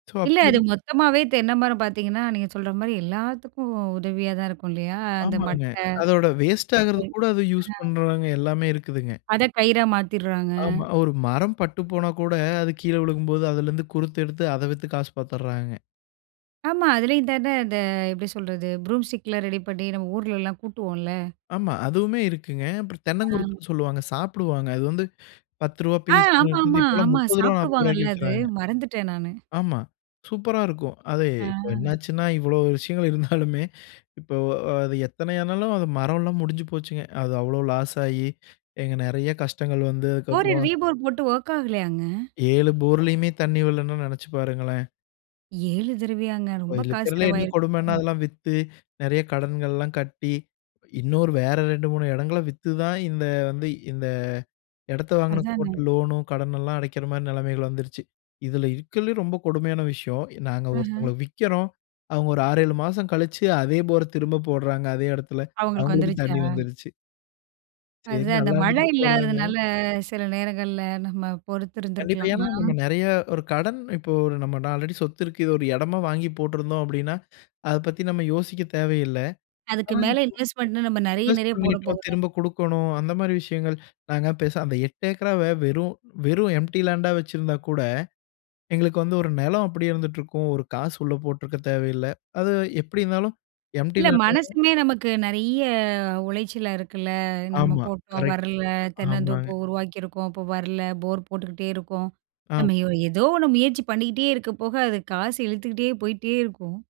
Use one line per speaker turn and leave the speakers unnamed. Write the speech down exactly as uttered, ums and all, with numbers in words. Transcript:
So,
இல்ல, அது
அப்போது
மொத்தமாவே தென்னை மரம் பார்த்தீங்கன்னா, நீங்க சொல்ற மாரி எல்லாத்துக்கும் உதவியா தான் இருக்கும் இல்லையா? அந்த
ஆமாங்க.
மட்டை
அதோட வேஸ்டாகுறது கூட, அத யூஸ்
[unintelligible] அ.
பண்ணுறாங்க எல்லாமே இருக்குதுங்க.
அத கயிறா மாத்திர்றாங்க.
ஆமா. ஒரு மரம் பட்டு போனாக்கூட, அது கீழ விழுகும்போது, அதுலருந்து குருத்து எடுத்து அத வித்து காசு பாத்தர்றாங்க.
ஆமா. அதுலயும் தான இந்த எப்படி சொல்றது? ப்ரூம் ஸ்டிக்லாம் ரெடி பண்ணி, நம்ம ஊர்லலாம் கூட்டுவோம்ல்ல?
ஆமா. அதுவுமே இருக்குங்க. அப்பறம்
ஆம்.
தென்னங்குருத்துன்னு சொல்வாங்க. சாப்பிடுவாங்க. அது வந்து பத்து ரூவா
ஆ
பீஸ்ன்னு
ஆமா
இருந்தது.
ஆமா.
இப்பெல்லாம்
ஆமா,
முப்பது ரூவா, நாப்பது
சாப்பிடுவாங்கல்ல
ரூவாய்க்கு
அது.
விக்கிறாங்க.
மறந்துட்டேன் நானு.
ஆமா, சூப்பரா இருக்கும். அது
ஆ.
இப்ப என்னாச்சுன்னா, இவ்வளோ விஷயங்கள் இருந்தாலுமே, இப்ப அது எத்தனை ஆனாலும், அது மரம் எல்லாம் முடிஞ்சு போச்சுங்க. அது அவ்வளோ லாஸாயி இங்க நெறைய கஷ்டங்கள் வந்து,
போர,
அதுக்கப்புறம்
ரீபோர் போட்டும் ஒர்க் ஆகலையாங்க?
ஏழு போர்லயுமே தண்ணி வரலன்னா நெனைச்சு பாருங்களேன்!
ஏழு தடவையாங்க?
இப்ப
ரொம்ப
இதுல
காசு
இருக்கிறதுல்லே என்ன
செலவாயிருக்குமே?
கொடுமைன்னா, அதெல்லாம் வித்து, நெறைய கடன்கள்லாம் கட்டி இன்னொரு வேற ரெண்டு, மூணு இடங்கள வித்து தான் இந்த வந்து இந்த இடத்தை வாங்குனதுக்கு போட்ட
அதானே.
லோனோ, கடனெல்லாம் அடைக்கிற மாரி நெலைமைகள் வந்துடுச்சு. இதுல இருக்கிறதுலே ரொம்ப கொடுமையான விஷயம், நாங்க
அஹ.
ஒருத்தவங்கள விக்கிறோம், அவங்க ஒரு ஆறு, ஏழு மாசம் கழிச்சு, அதே போர திரும்ப போடுறாங்க அதே இடத்துல,
அவங்களுக்கு
அவங்களுக்கு
வந்துருச்சா?
தண்ணி வந்துருச்சு. சரி!
அதுதான். அந்த
நல்லா
மழை
இருந்துட்டு போறாங்க!
இல்லாததுனால, சில நேரங்கள்ல நம்ம
கண்டிப்பா.
பொறுத்திருந்துருக்கலாம்.
ஏன்னா
ஆ.
நம்ம நெறைய ஒரு கடன் இப்போ ஒரு நம்ம நா ஆல்ரெடி சொத்து இருக்கு, இது ஒரு இடமா வாங்கி போட்டிருந்தோம் அப்படின்னா, அத பத்தி நம்ம யோசிக்க தேவையில்லை.
அதுக்கு
ஆனா,
மேல
இப்போ
இன்வெஸ்ட்மென்ட்ன்னு நம்ம நெறைய
இன்வெஸ்ட்
நெறைய போட
பண்ணிட்டோம்,
போகுதான்
திரும்ப குடுக்கணும் அந்த மாரி விஷயங்கள். நாங்க பேசா அந்த எட்டு ஏக்கராவே வெறும் வெறும் எம்ப்டி லேண்டா வச்சிருந்தாக்கூட, எங்களுக்கு வந்து ஒரு நெலம் அப்டியே இருந்துட்டுருக்கும். ஒரு காசு உள்ள போட்டிருக்கத் தேவையில்லை. அது எப்படி இருந்தாலும் எம்ப்டி
இல்ல,
லேண்ட் [unintelligible]
மனசுமே நமக்கு நெறைய உளைச்சலா இருக்குல்ல? நம்ம
ஆமா.
போட்டோம்
கரெக்ட்,
வரலை. தென்னந்தோப்பு
ஆமாங்க.
உருவாக்கியிருக்கோம், அப்போ வரல. போர் போட்டுக்கிட்டே இருக்கோம். நம்ம
ஆம்.
எ ஓ ஏதோ ஒண்ணு முயற்சி பண்ணிட்டே இருக்க போக, அது காசு இழுத்துக்கிட்டே போயிட்டே இருக்கும்.